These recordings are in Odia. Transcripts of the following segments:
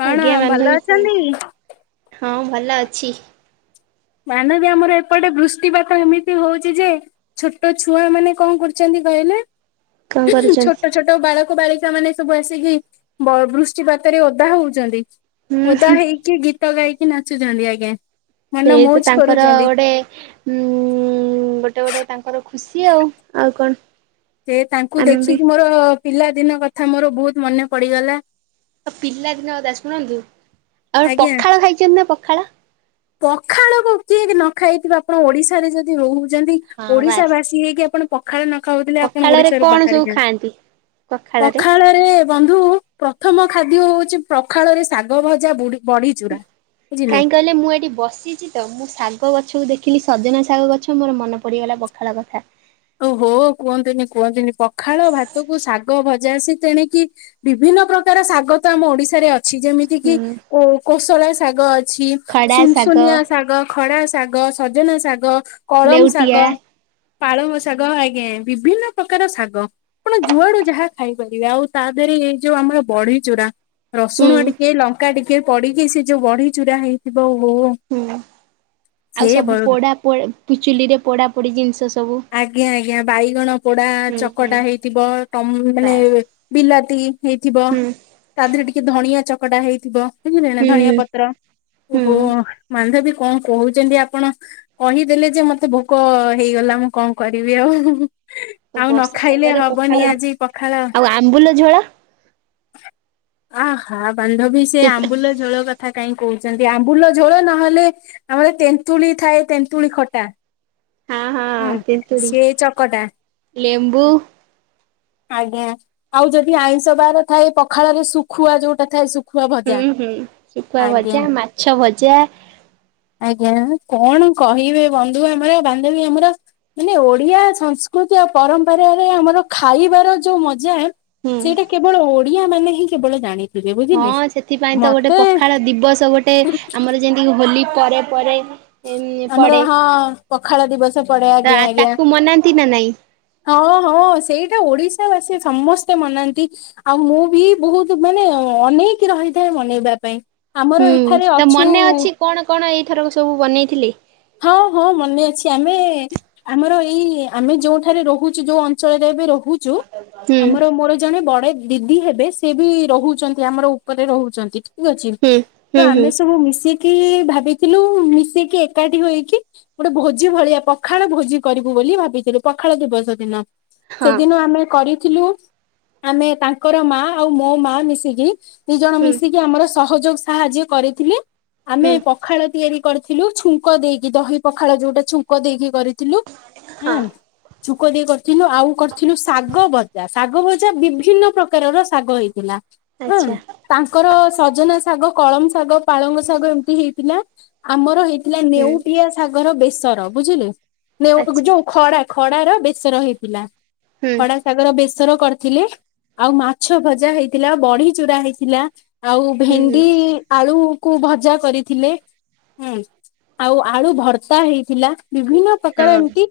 କଣ ଆଜ୍ଞା ଭଲ ବାନ୍ଧବୀ କୁହନ୍ତୁ। ଅଛନ୍ତି? ହଁ ଭଲ ଅଛି। ମାନବ ଆମର ଏପଟେ ବୃଷ୍ଟିପାତ ଏମିତି ହଉଛି ଯେ ଛୋଟ ଛୁଆ ମାନେ କଣ କରୁଛନ୍ତି କହିଲେ କଣ କରୁଛନ୍ତି? ଛୋଟ ଛୋଟ ବାଳକ ବାଳିକା ମାନେ ସବୁ ଆସିକି ବୃଷ୍ଟିପାତରେ ଓଦା ହଉଛନ୍ତି। ହୁଁ ଓଦା ହୁଁ ହେଇକି ଗୀତ ଗାଇକି ନାଚୁଛନ୍ତି ଆଜ୍ଞା ମନ ସେଇ ତ ମଉଜ ତାଙ୍କର କରୁଛନ୍ତି ଗୋଟେ ଉଁ ଗୋଟେ ଗୋଟେ ତାଙ୍କର ଖୁସି ଆଉ ଆଉ କଣ? ସେ ତାଙ୍କୁ ଆମେ ବି ଦେଖିକି ମୋର ପିଲା ଦିନ କଥା ମୋର ବହୁତ ମନେ ପଡିଗଲା ଆଉ ପିଲାଦିନ କଥା ଶୁଣନ୍ତୁ ଆଉ ପଖାଳ ଖାଇଛନ୍ତି ନା ପଖାଳ ପଖାଳ କିଏ ନ ଖାଇଥିବ ଆପଣ ଓଡିଶାରେ ଯଦି ରହୁ ଯେମତି ହଁ ଓଡିଶା ବାସ୍ ବାସୀ ହେଇକି ଆପଣ ପଖାଳ ନ ଖାଉଥିଲେ ଆପଣ ଓଡିଶାାରୁୁ ବାହାରି ଯାନ୍ତନ୍ତି। ପଖାଳ ପଖାଳରେ ବନ୍ଧୁ ପ୍ରଥମ ଖାଦ୍ୟ ହଉଛି ପଖାଳ ରେ ଶାଗ ଭଜା ବୁଡି ବଡି ଚୁରା ବୁଝିଲେ କାହିଁ କହିଲେ, ମୁଁ ଏଠି ବସିଛି। ତ ମୁଁ ଶାଗ ଗଛକୁ ଦେଖିଲି ସଜନା ଶାଗ ଗଛ ମୋର ମନେ ପଡିଗଲା ପଖାଳ କଥା ଓହୋ କୁହନ୍ତୁନି କୁହନ୍ତୁନି, ପଖାଳ ଭାତ କ ଶାଗ ଭଜା, ସେ ତେଣିକିି ବିଭିନ୍ନ ପ୍ରକାର ଶାଗ ତ ଆମ ଓଡିଶାରେ ଅ ଅଛି ଯେମିତି କିି ହୁଁ ଓ କୋଶଳ ଶାଗ ଅଛି, ଖଡା ଶାଗ ସୁନସୁନିଆ ଶାଗ ଖଡା ଶାଗ, ସଜନା ଶାଗ, କଳମ ଶାଗ, ଲେଉଟିଆ ପାଳମ ଶାଗ ଆଜ୍ଞା ବିଭିନ୍ନ ପ୍ରକାର ଶାଗ ଆପଣ ଯୁଆଡୁ ଯାହା ଖାଇପାରିବେ, ଆଉ ତା ଦେହରେ ଏଇ ଯୋଉ ଆମର ବଢି ଚୁରା ହୁଁ ରସୁଣ ଟିକେ ଲଙ୍କାଟିକେ ପଡିକି ସେ ଯୋଉ ବଢି ଚୁରା ହେଇଥିବ ଓ ହୋ। ହୁଁ। ଆଉ ସବୁ ପୋଡା ପୋ ଚୁଲି ରେ ପୋଡା ପୋଡି ଜିନିଷ ସବୁ ଆଜ୍ଞା ଆଜ୍ଞା, ବାଇଗଣ ପୋଡା ହୁଁ ହୁଁ ଚକଟା ହେଇଥିବ ମାନେ ବାସ୍। ବିଲାତି ହେଇଥିବ, ହୁଁ ତା ଦେହରେ ଟିକେ ଧଣିଆ ଚକଟା ହେଇଥିବ। ବଝିଲେନା ଧଣିଆ ହୁଁ ପତ୍ର ଓ ହୁଁ। ହୋ ମାନ୍ଧବୀ କଣ କହୁଛନ୍ତି ଆପଣ, କହିଦେଲେ ଯେ ମତେ ଭୋକ ହେଇଗଲା ମୁଁ କଣ କରିବି ଆଉ, ତ ଆଉ ନ ବର୍ଷା ଖାଇଲେ ପାଗରେ ହବନି ପଖାଳ ଆଜି ପଖାଳ ଆଉ ଆମ୍ବୁଲ ଝୋଳ। ଅହ ବାନ୍ଧବୀ ସେ ଆମ୍ବୁଲ ଝୋଳ କଥା କଥା କାହିଁ କହୁଛନ୍ତି? ଆମ୍ବୁଲ ଝୋଳ ନହେଲେ ଆମର ତେନ୍ତୁଳି ଥାଏ ତେନ୍ତୁଳି ଖଟା ହଁ ହୁଁ ହଁ ତେନ୍ତୁଳି। ସିଏ ଚକଟା। ଲେମ୍ବୁ। ଆଜ୍ଞା, ଆଉ ଯଦି ଆଇଁଷ ବାର ଥାଏ, ପଖାଳରେ ଶୁଖୁଆ ଯୋଉଟା ଥାଏ, ଶୁଖୁ ହୁଁ ହୁଁ ଶୁଖୁଆ ଭଜା, ମାଛ ଭଜା। ଆଜ୍ଞା, କଣ କହିବେ ବନ୍ଧୁ ଆମର ବାନ୍ଧବୀ ଆମର। ମାନେ ଓଡିଆ ସଂସ୍କୃତି ଆ ପରମ୍ପରରେ ଆମର ଖାଇବାର ଯୋଉ ମଜା, ହୁଁ। ସେଇଟା କେବଳ ଓଡିଆ ମାନେ ହିଁ କେବଳ ଜାଣେ। ହଁ ସେଥିପାଇଁ ତ ଗୋଟେ ପଖାଳ ଦିବସ ଗୋଟେ ଆମର ଯେମତିକି ହୋଲି ପରେ ପରେ ଏମ୍ ଆମର ପଡ଼େ ହଁ ପଖାଳ ଦିବସ ପଡେ ତ ଆଜ୍ଞା ଆଜ୍ଞା। ତାକୁ ମନାନ୍ତି ନା ନାଇଁ? ହଁ ହଁ ସେଇଟା ଓଡିଶା ବାସୀ ସମସ୍ତେ ମନାନ୍ତି। ଆଉ ମୁଁ ବି ବହୁତ ମାନେ ଅନେକ ରହିଥାଏ ମନେଇବା ପାଇଁ। ଆମର ହୁଁ ଏଠାରେ ତ ଅଛୁ ମନେ ଅଛି କଣ କଣ ଏଇଥରକ ସବୁ ବନେଇଥିଲି? ହଁ ହଁ ମନେ ଅଛି ଆମେ ଆମର ଏଇ ଆମେ ଯୋଉଠାରେ ରହୁଛୁ ଯୋଉ ଅଞ୍ଚଳରେ ଏବେ ରହୁ [unintelligible] ହୁଁ ଆମର ମୋର ଜଣେ ବଡେ ଦିଦି ହେବେ, ସେ ବି ରହୁଛନ୍ତି ଆମର ଉପରେ ରହୁଛନ୍ତି। ଠିକ ଅଛି, ହୁଁ ତ ହୁଁ ହୁଁ। ଆମେ ସବୁ ମିଶିକି ଭାବିଥିଲୁ ମିଶେଇକି ଏକାଠି ହେଇକି ଗୋଟେ ଭୋଜି ଭଳିଆ, ପଖାଳ ଭୋଜି କରିବୁ ବୋଲି ଭାବିଥିଲୁ, ପଖାଳ ଦିବସ ଦିନ। ହଁ ସେଦିନ ଆମେ କରି ଥିଲୁ, ଆମେ ତାଙ୍କର ମା ଆଉ ମୋ ମା ମିଶିକି ଦି ଜଣ ହୁଁ ମିଶି କି ଆମର ସହଯୋଗ ସାହାଯ୍ୟ କରିଥିଲି ଆମେ ହୁଁ ପଖାଳ ତିଆରି କରି ଥିଲୁ, ଛୁଙ୍କ ଦେଇକି ଦହି ପଖାଳ ଯୋଉଟା ଛୁଙ୍କ ଦେଇକି କରିଥିଲୁ, ହଁ ହୁଁ। ଛୁକ ଦେଇ କରିଥିଲୁ, ଆଉ କରିଥିଲୁ ଶାଗ ଭଜା ଶାଗ ଭଜା ବିଭିନ୍ନ ପ୍ରକାରର ଶାଗ ହେଇଥିଲା। ହୁଁ ଆଛା। ତାଙ୍କର ସଜନା ଶାଗ, କଳମ ଶାଗ, ପାଳଙ୍ଗ ଶାଗ, ଏମିତି ହେଇଥିଲା। ଆମର ହେଇଥିଲା ହୁଁ ନେଉଟିଆ ସାଗର ବେସର ବୁଝିଲେ, ନେଉ ଆଚ୍ଛା ଯୋଉ ଖଡା ଖଡାର ବେସର ହେଇଥିଲା ହୁଁ ଖଡ଼ା ଶାଗ ର ବେସର କରିଥିଲେ, ଆଉ ମାଛ ଭଜା ହେଇଥିଲା, ବଢି ଚୁରା ହେଇଥିଲା। ଆଉ ହୁଁ ଭେଣ୍ଡି ଆଳୁ କୁ ଭଜା କରିଥିଲେ। ହୁଁ ଆଉ ଆଳୁ ଭର୍ତ୍ତା ହେଇଥିଲା, ବିଭିନ୍ନ ପ୍ରକାର ହଁ ଏମିତି।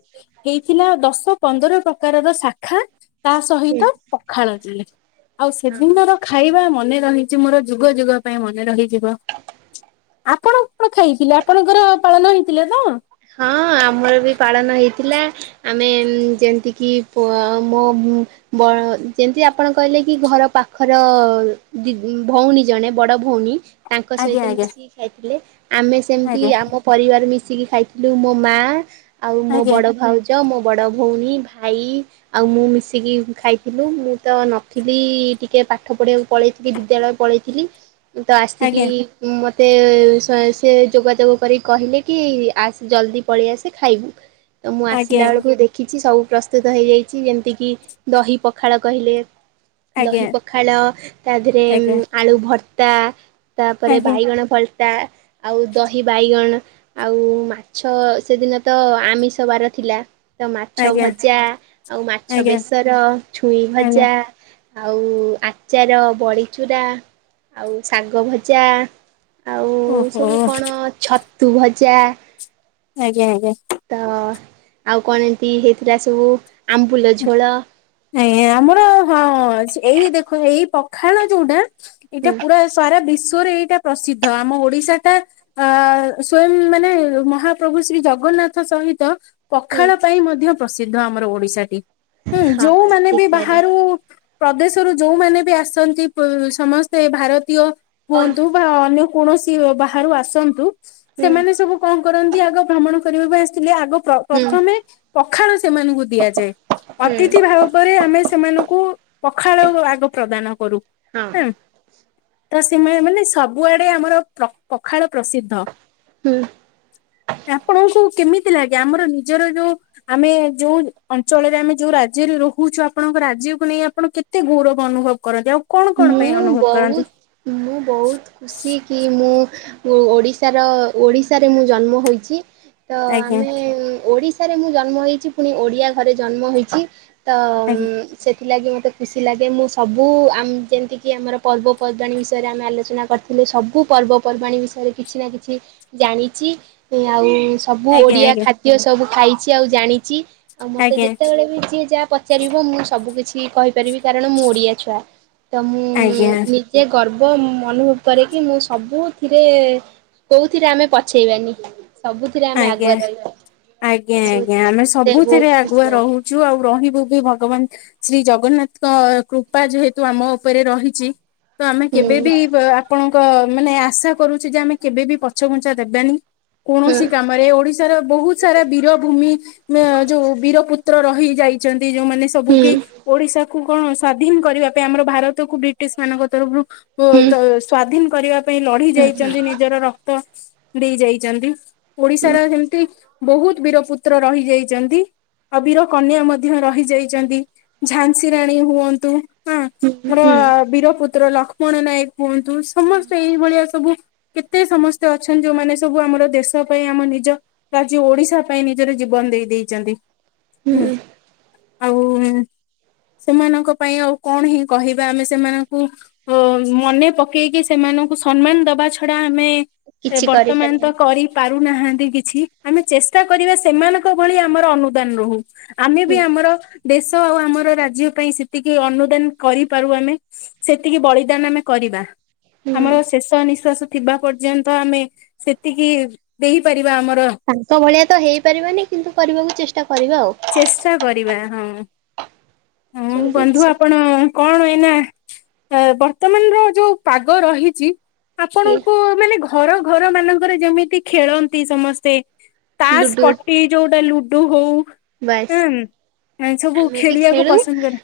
ହେଇଥିଲା ଦଶ ପନ୍ଦର ପ୍ରକାରର ଶାଖା। ତା ହୁଁ ସହିତ ପଖାଳ ଦେଲେ ଆଉ ହଁ। ସେଦିନର ଖାଇବା ମନେ ରହିଛି ମୋର, ଯୁଗ ଯୁଗ ପାଇଁ ମନେ ରହିଯିବ, ଆପଣ କଁ ଖାଇଥିଲେ ଆପଣଙ୍କର ପାଳନ ହେଇଥିଲା ତ? ହଁ ଆମର ବି ପାଳନ ହେଇଥିଲା। ଆମେ ଉଁ ଯେମତିକି ପୋ ଆ ମମ୍ ବ ଆ ଉଁ ଯେମତି ଆପଣ କହିଲେ କି ଘର ପାଖର ଦି ଉଁ ଭଉଣୀ ଜଣେ ବଡ ଭଉନୀ ତାଙ୍କ ଆଜ୍ଞା ସହିତ ଆଜ୍ଞା ମିଶିକି ଖାଇଥିଲେ ଆମେ ସେମତି ଆମ ପରିବାର ମିଶିକି ଖାଇଥି ଲୁ ମୋ ମା ଆଉ ମୋ ଆଜ୍ଞା ବଡ ଭାଉଜ ମୋ ବଡ ଭଉଣୀ ଭାଇ ଆଉ ମୁଁ ମିଶିକି ଖାଇଥିଲୁ ମୁଁ ତ ନଥିଲି ଟିକେ ପାଠ ପଢିଆକୁ ପଳେଇଥିଲି ବିଦ୍ୟାଳୟ ପଳେଇ ଥିଲି। ମୁଁ ତ ଆସିକି ଆଜ୍ଞା ଉଁ ମତେ ସ ସେ ଯୋଗାଯୋଗ କରିକି କହିଲେ କି ଆସ୍। ଜଲଦି ପଳି ଆସେ ଖାଇବୁ ତ ମୁଁ ଆଜ୍ଞା ଆସିଲା ବେଳୁକୁ ଦେ ଖିଚି ସବୁ ପ୍ରସ୍ତୁତ ହେଇଯାଇଚି ଯେମତିକି ଦହି ପଖାଳ କହିଲେ। ଦହି ଆଜ୍ଞା ପଖାଳ ତାଧେରେ ଆଜ୍ଞା ଉଁ ଆଜ୍ଞା ଆଳୁ ଭର୍ତ୍ତା ତାପରେ ଆଜ୍ଞା ବାଇଗଣ ଭର୍ ତା ଆଉ ଦହି ବାଇଗଣ ଆଉ ମା ଛ ସେଦିନ ତ ଆମିଷବାର ଥିଲା। ତ ମାଛ ଆଜ୍ଞା ଆଜ୍ଞା ଭଜା ଆଉ ମାଛ ଆଜ୍ଞା ବେସର ଛୁଇଁ ଆଜ୍ଞା ଭଜା। ଆଉ ଆଚାର ବଡିଚୁରା ଆଉ ଶାଗ ଭଜା। ଆଉ ଓହୋ ସବୁ କଣ ଛତୁ ଭଜା। ଆଜ୍ଞା ଆଜ୍ଞା। ତ ଆଉ କଁ ଇନ୍ତି ହେଇଥିଲା ସବୁ ଆମ୍ବୁଲ ଝୋଳ। ନାଇଁ ନାଇଁ ଆମର ହଁ ସ ଏଇ ଦେଖ ଏଇ ପଖାଳ ଯୋଉଟା ଏଇଟା ହୁଁ ପୁରା ସାରା ବିଶ୍ଵରେ ଏଇଟା ପ୍ରସିଦ୍ଧ ଆମ ଓଡିଶାଟା ଅ ସ୍ଵୟଂ ମାନେ ମହାପ୍ରଭୁ ଶ୍ରୀ ଜଗନ୍ନାଥ ସହିତ ହୁଁ ପଖାଳ ପାଇଁ ମଧ୍ୟ ପ୍ରସିଦ୍ଧ ଆମର ଓଡିଶାଟି ହୁଁ ହଁ ଯୋଉମାନେ ଠିକ ବି କହିଲେ ବାହାରୁ ପ୍ରଦେଶରୁ ଯୋଉମାନେ ବି ଆସନ୍ତି ପ୍ର ସମସ୍ତେ ଭାରତୀୟ ହୁଅନ୍ତୁ ବା ଅନ୍ୟ କୋଣସି ବାହାରୁ ଆସନ୍ତୁ ହୁଁ ସେମାନେ ସବୁ କଁ କରନ୍ତି ଆଗ ଭ୍ରମଣ କରିବାକୁ ଆସିଥିଲେ ଆଗ ପ୍ର ହୁଁ ପ୍ରଥମେ ପଖାଳ ସେମାନୁଙ୍କୁ ଦିଆଯାଏ। ହୁଁ ଅତିଥି ଭାବରେ ଆମେ ସେମାନଙ୍କୁ ପଖାଳ ବ ଆଗ ପ୍ରଦାନ କରୁ। ହଁ। ତ ସେମାନେ ମାନେ ସବୁଆଡେ ଆମର ପ୍ର ପଖାଳ ପ୍ରସିଦ୍ଧ। ହୁଁ। ଆପଣଙ୍କୁ କେମିତି ଲାଗେ ଆମର ନିଜର ଯୋଉ ଆମେ ଯୋଉ ଅଞ୍ଚଳରେ ଆମେ ଯୋଉ ରା ଜ୍ୟେରେ ରହୁଛୁ ଆପଣଙ୍କ ରାଜ୍ୟକୁ ନେଇ ଆପଣ କେତେ ଗୌରବ ଅନୁଭବ କରନ୍ତି ଆଉ କଣ କଣ ପାଇଁ ମୁଁ ଅନୁଭବ କରନ୍ତି ବହୁତ ମୁଁ ବହୁତ ଖୁସି କି ମୁଁ ଉ ଓଡିଶାର ଓଡିଶାରେ ମୁଁ ଜନ୍ମ ହୋଇଛି। ତ ଆଜ୍ଞା ଆମେ ଉଁ ଓଡିଶାରେ ମୁଁ ଜନ୍ମ ହେଇଚି ପୁଣି ଓଡିଆ ଘରେ ଜନ୍ମ ହେଇଚି। ତ ଉଁ ଆଜ୍ଞା ସେଥିଲାଗି ମତେ ଖୁସି ଲାଗେ ମୁଁ ସବୁ ଆମ୍ ଯେମତିକି ଆମର ପର୍ବପର୍ବାଣୀ ବିଷୟରେ ଆମେ ଆଲୋଚନା କରିଥିଲୁ ସବୁ ପର୍ବପର୍ବାଣୀ ବିଷୟରେ କିଛି ନା କିଛି ଜାଣିଚି ଉଁ ଆଉ ସବୁ ଆଜ୍ଞା ଓଡିଆ ଖାଦ୍ୟ ସବୁ ଖାଇଚି ଆଉ ଜାଣିଚି ଆଉ ମତେ ଆଜ୍ଞା ଆଜ୍ଞା ଯେତେବେଳେ ବି ଯିଏ ଯା ପ ଚାରିବ ମୁଁ ସବୁକିଛି କହିପାରିବି କାରଣ ମୁଁ ଓଡିଆ ଛୁଆ ତ ମୁଁ ଆଜ୍ଞା ନି ଜେ ଗର୍ବ ଉଁ ଅନୁଭବ କରେ କି ମୁଁ ସବୁଥିରେ କୋଉଥିରେ ଆମେ ପଛେଇବାନି। ସବୁଥିରେ ଆମେ ଆଜ୍ଞା ଆଗୁଆ ରଇବା ଆଜ୍ଞା ଏସବୁ ଜିନିଷ ମତେ ବୋହୁତ ଖୁସି ଲାଗେ। ଯୁ ଆଉ ରହିବୁ ବି ଭଗବାନ୍ ଶ୍ରୀ ଜଗନ୍ନାଥଙ୍କ କୃପା ଯେହେତୁ ଆମ ଉପେରେ ରହିଚି ତ ଆମେ ହୁଁ କେବେ ବି ବ ଆପଣ କ ମାନେ ଆଶା କରୁଛୁ ଯେ ଆମେ କେବେ ବି ପଛଘୁଞ୍ଚା ଦେବାନି କୋଣସି ହୁଁ ଆମର ଏ ଓଡିଶାର ବୋହୁତ ସାରା ବୀରଭୂମି ବା ଯୋଉ ବୀରପୁତ୍ର ରହି ଯାଇଛନ୍ତି ଯେଉଁମାନେ ତବୁକି ଓଡିଶାକୁ କଁ ସ୍ଵାଧୀନ୍ କରିବା ପାଇଁ ଆମର ଭାରତକୁ ବ୍ରିଟିଶମାନଙ୍କ ତରଫରୁ ହୁଁ ସ୍ଵାଧୀନ କରିବା ପାଇଁ ଲଢି ଯାଇଛନ୍ତି ନିଜର ର ତ ଦେଇ ଯାଇଛନ୍ତି ଓଡିଶାର ଯେମିତି ବହୁତ ବୀରପୁତ୍ର ରହିଯାଇଛନ୍ତି। ଅବିର କନ୍ୟା ମଧ୍ୟ ରହିଯାଇଛନ୍ତି ଝାନ୍ସୀ ରାଣୀ ହୁଅନ୍ତୁ। ହଁ ହୁଁ ମୋର ହୁଁ ବୀରପୁତ୍ର ଲକ୍ଷ୍ମଣ ନାୟକ ହୁଅନ୍ତୁ। ହୁଁ। ସମସ୍ତେ ଏଇଭଳିଆ ସବୁ କେତେ ସମସ୍ତେ ଅଛନ୍ତି ଯୋଉମାନେ ସବୁ ଆମର ଦେଶ ପାଇଁ ଆମ ନିଜ ରାଜ୍ୟ ଓଡିଶା ପାଇଁ ନିଜର ଜୀବନ ଦେଇ ଦେଇେଇଛନ୍ତି ହୁଁ। ଆଉ ସେମାନଙ୍କ ପାଇଁ ଆଉ କଣ ହିଁ କହିବା ଆମେ ସେମାନଙ୍କୁ ଅ ମନେ ପକେଇକି ସେମାନଙ୍କୁ ସମ୍ମାନ ଦବା ଛଡା ଆମେ କିଛି ବର୍ତ୍ତମାନ କରିପାରିବାନି ତ କରି ପାରୁନାହାନ୍ତି କିଛି ଆମେ ଚେଷ୍ଟା କରିବା ସେମାନଙ୍କ ଭଳି ଆମର ଅନୁଦାନ ରହୁ। ଆମେ ବି ହୁଁ ଆମର ଦେଶ ଆଉ ଆମର ରାଜ୍ୟ ପାଇଁ ସେତିକି ଅନୁଦାନ କରିପାରୁ ଆମେ। ସେତିକି ବଳିଦାନ ଆମେ କରିବା। ହୁଁ। ଆମର ଶେଷ ନିଶ୍ଵାସ ଥିବା ପର୍ଯ୍ୟନ୍ତ ଆମେ ସେତିକି ଦେଇପାରିବା ଆମର ତାଙ୍କ ଭଳିଆ ତ ହେଇପାରିବାନି କିନ୍ତୁ କରିବାକୁ ଚେଷ୍ଟା କରିବା ଆଉ। ଚେଷ୍ଟା କରିବା। ହଁହଁ ସବୁ ବନ୍ଧୁ ଜିନିଷ ଆପଣ କଣ ଏଇନା ବର୍ତ୍ତମାନର ଯୋଉ ପାଗ ରହିଛି। ଆପଣଙ୍କୁ ମାନେ ଘର ଘର ମାନଙ୍କରେ ଯେମିତି ଖେଳନ୍ତି ସମସ୍ତେ। ତାସ ଲୁଡୁ ସ୍ପଟି ଯୋଉଟା ଲୁଡୁ ହଉ। ବାସ୍ ହୁଁ ସବୁ ଆମେ ବି ଖେଳିବାକୁ ଖେଳୁ। ପସନ୍ଦ କରେ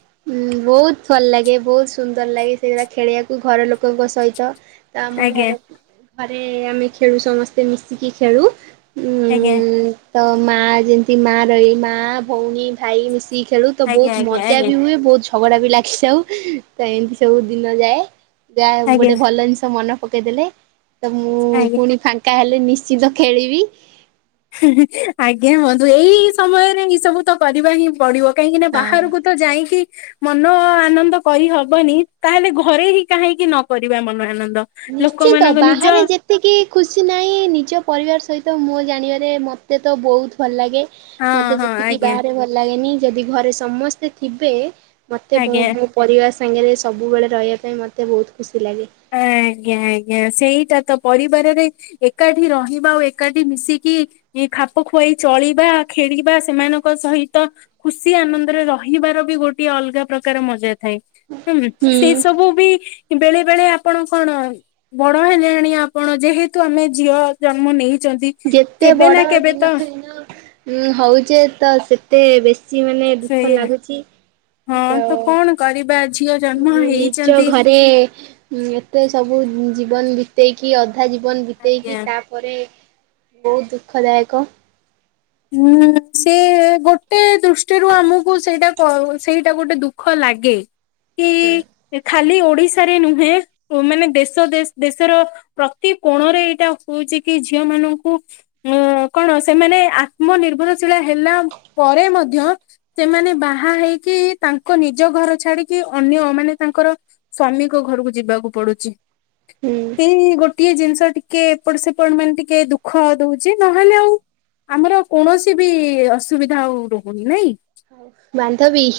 ବହୁତ ଭଲ ଲାଗେ ବହୁତ ସୁନ୍ଦର ଲାଗେ। ସେଗୁଡ଼ା ଖେଳିବାକୁ ଘର ଲୋକଙ୍କ ସହିତ। ତ ଆମ ଆଜ୍ଞା ଘରକୁ ଘରେ ଆମେ ଖେଳୁ ସମସ୍ତେ ମିଶିକି ଖେଳୁ। ଆଜ୍ଞା ଉଁ ତ ମା ଯେମିତି ମା ରହିଲେ ମା ଭଉଣୀ ଭାଇ ମିଶିକି ଖେଳୁ। ତ ବହୁତ ଆଜ୍ଞା ମଜା ଆଜ୍ଞା ବି ହୁଏ ବହୁତ ଝଗଡା ବି ଲାଗେ ସବ ତ ଏମିତି ସବୁ ଦିନ ଯାଏ। ଗା ଆଜ୍ଞା ଆଜ୍ଞା ଗୋଟେ ଭଲ ଜିନିଷ ମନେ ପକେଇ ଦେଲେ। ତ ମୁଁ ଆଜ୍ଞା ପୁଣି ଫାଙ୍କା ହେଲେ ନିଶ୍ଚିନ୍ତ ଖେଳିବି। ଆଜ୍ଞା ହୁଅନ୍ତୁ ବନ୍ଧୁ ଏଇ ସମୟରେ ଏଇ ସବୁ ତ କରିବା ହିଁ ପଡିବ କାହିଁକି ନା ହଁ। ବାହାରକୁ ତ ଯାଇକି ମନ ଆନନ୍ଦ କରିହବନି ତାହେଲେ ଘରେ ହିଁ କାହିଁକି ନକ ମନ ଆନନ୍ଦ। ଲୋକ ମାନଙ୍କ ନିଜ ଏତିକି ଖୁସି ନାହିଁ ନିଜ ପରିବାର ସହିତ ମୋ ଜାଣିବାରେ ମୋତେ ତ ବହୁତ ଭଲ ଲାଗେ। ହଁ ମତେ ହଁ ଯେତିକି ଆଜ୍ଞା ବାହାରେ ଭଲ ଲାଗେନି ଯଦି ଘରେ ସମସ୍ତେ ଥିବେ ମୋତେ ଆଜ୍ଞା ପରିବାର ସାଙ୍ଗରେ ସବୁବେଳେ ରହିବା ପାଇଁ ମୋତେ ବହୁତ ଖୁସି ଲାଗେ। ଆ ଆଜ୍ଞା ଆଜ୍ଞା ସେଇଟା ତ ପରିବାରରେ ଏକାଠି ରହିବା ଆଉ ଏକାଠି ମିଶିକି ଏଇ ଖାପ ଖୁଆଇ ଚଳିବା ଖେଳିବା ସେମାନଙ୍କ ସହିତ ଖୁସି ଆନନ୍ଦରେ ରହିବାର ବି ଗୋଟେ ଅଲଗା ପ୍ରକାର ମଜା ଥାଏ। ହୁଁ ସେଇ ସବୁ ବି ବେଳେ ବେଳେ ଆପଣ କଣ ବଡ ହେଲେଣି ଆପଣ ଯେହେତୁ ଆମେ ଝିଅ ଜନ୍ମ ନେଇଛନ୍ତି। ଯେତେ କେବେ ବଡ ନା କେବେ ତ ଦିନକୁ ଦିନ ହଉଛେ ତ ସେତେ ବେଶୀ ବେଶ ମାନେ ଦୁଃଖ ସେଇଆ ଲାଗୁଛି। ହଁ ତ କଣ କରିବା ଝିଅ ଜନ୍ମ ମେ ନିଜ ହେଇଛନ୍ତି ଘରେ ଏତେ ସବୁ ଜୀବନ ବିତେଇକି ଅଧା ଜୀବନ ଆଜ୍ଞା। ବିତେଇକି ତା ପରେ ବହୁତ ଦୁଃଖଦାୟକ। ହୁଁ ସେ ଗୋଟେ ଦୃଷ୍ଟିରୁ ଆମକୁ ସେଇଟା ସେଇଟା ଗୋଟେ ଦୁଃଖ ଲାଗେ। କି ଖାଲି ଓଡିଶାରେ ନୁହେଁ ମାନେ ଦେଶ ଦେ ଦେଶର ପ୍ରତି କୋଣରେ ଏଇଟା ହଉଛି କି ଝିଅ ମାନଙ୍କୁ ଅ କଣ ସେମାନେ ମୋ ନିର୍ଭରଶୀଳ ହେଲା ପରେ ମଧ୍ୟ ସେମାନେ ବାହା ହେଇକି ତାଙ୍କ ନିଜ ଘର ଛାଡିକି ଅନ୍ୟ ମାନେ ତାଙ୍କର ସ୍ଵାମୀଙ୍କ ଘରକୁ ଯିବାକୁ ପଡୁଚି ହୁଁ ସେଇ ଗୋଟିଏ ଜିନିଷ ଟିକେ କିଏ ଏପଟ ସେପଟ ମାନେ ଟିକେ ଦୁଃଖ ଦଉଚି ନହେଲେ ଆଉ ଆମର କୌଣସି ବି ଅସୁବିଧା ଆଉ ରହୁନି ନାଇଁ। ବାନ୍ଧବୀ।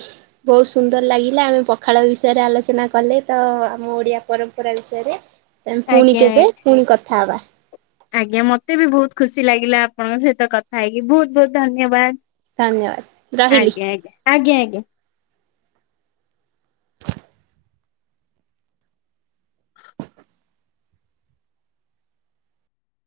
ବହୁତ ସୁନ୍ଦର ଲାଗିଲା ଆମେ ପଖାଳ ବିଷୟରେ ଆଲୋଚନା କଲେ ତ ଆମ ଓଡିଆ ପରମ୍ପରା ବିଷୟରେ। ତେଣୁ ପୁଣି ଆଜ୍ଞା କେବେ ଆଜ୍ଞା। ପୁଣି କଥା ହବା। ଆଜ୍ଞା ମତେ ବି ବହୁତ ଖୁସି ଲାଗିଲା ଆପଣଙ୍କ ସହିତ କଥା ହେଇକି ବହୁତ ବହୁତ ଧନ୍ୟବାଦ। ଧନ୍ୟବାଦ ରହିଲି। ଆଜ୍ଞା ଆଜ୍ଞା ଆଜ୍ଞା ଆଜ୍ଞା।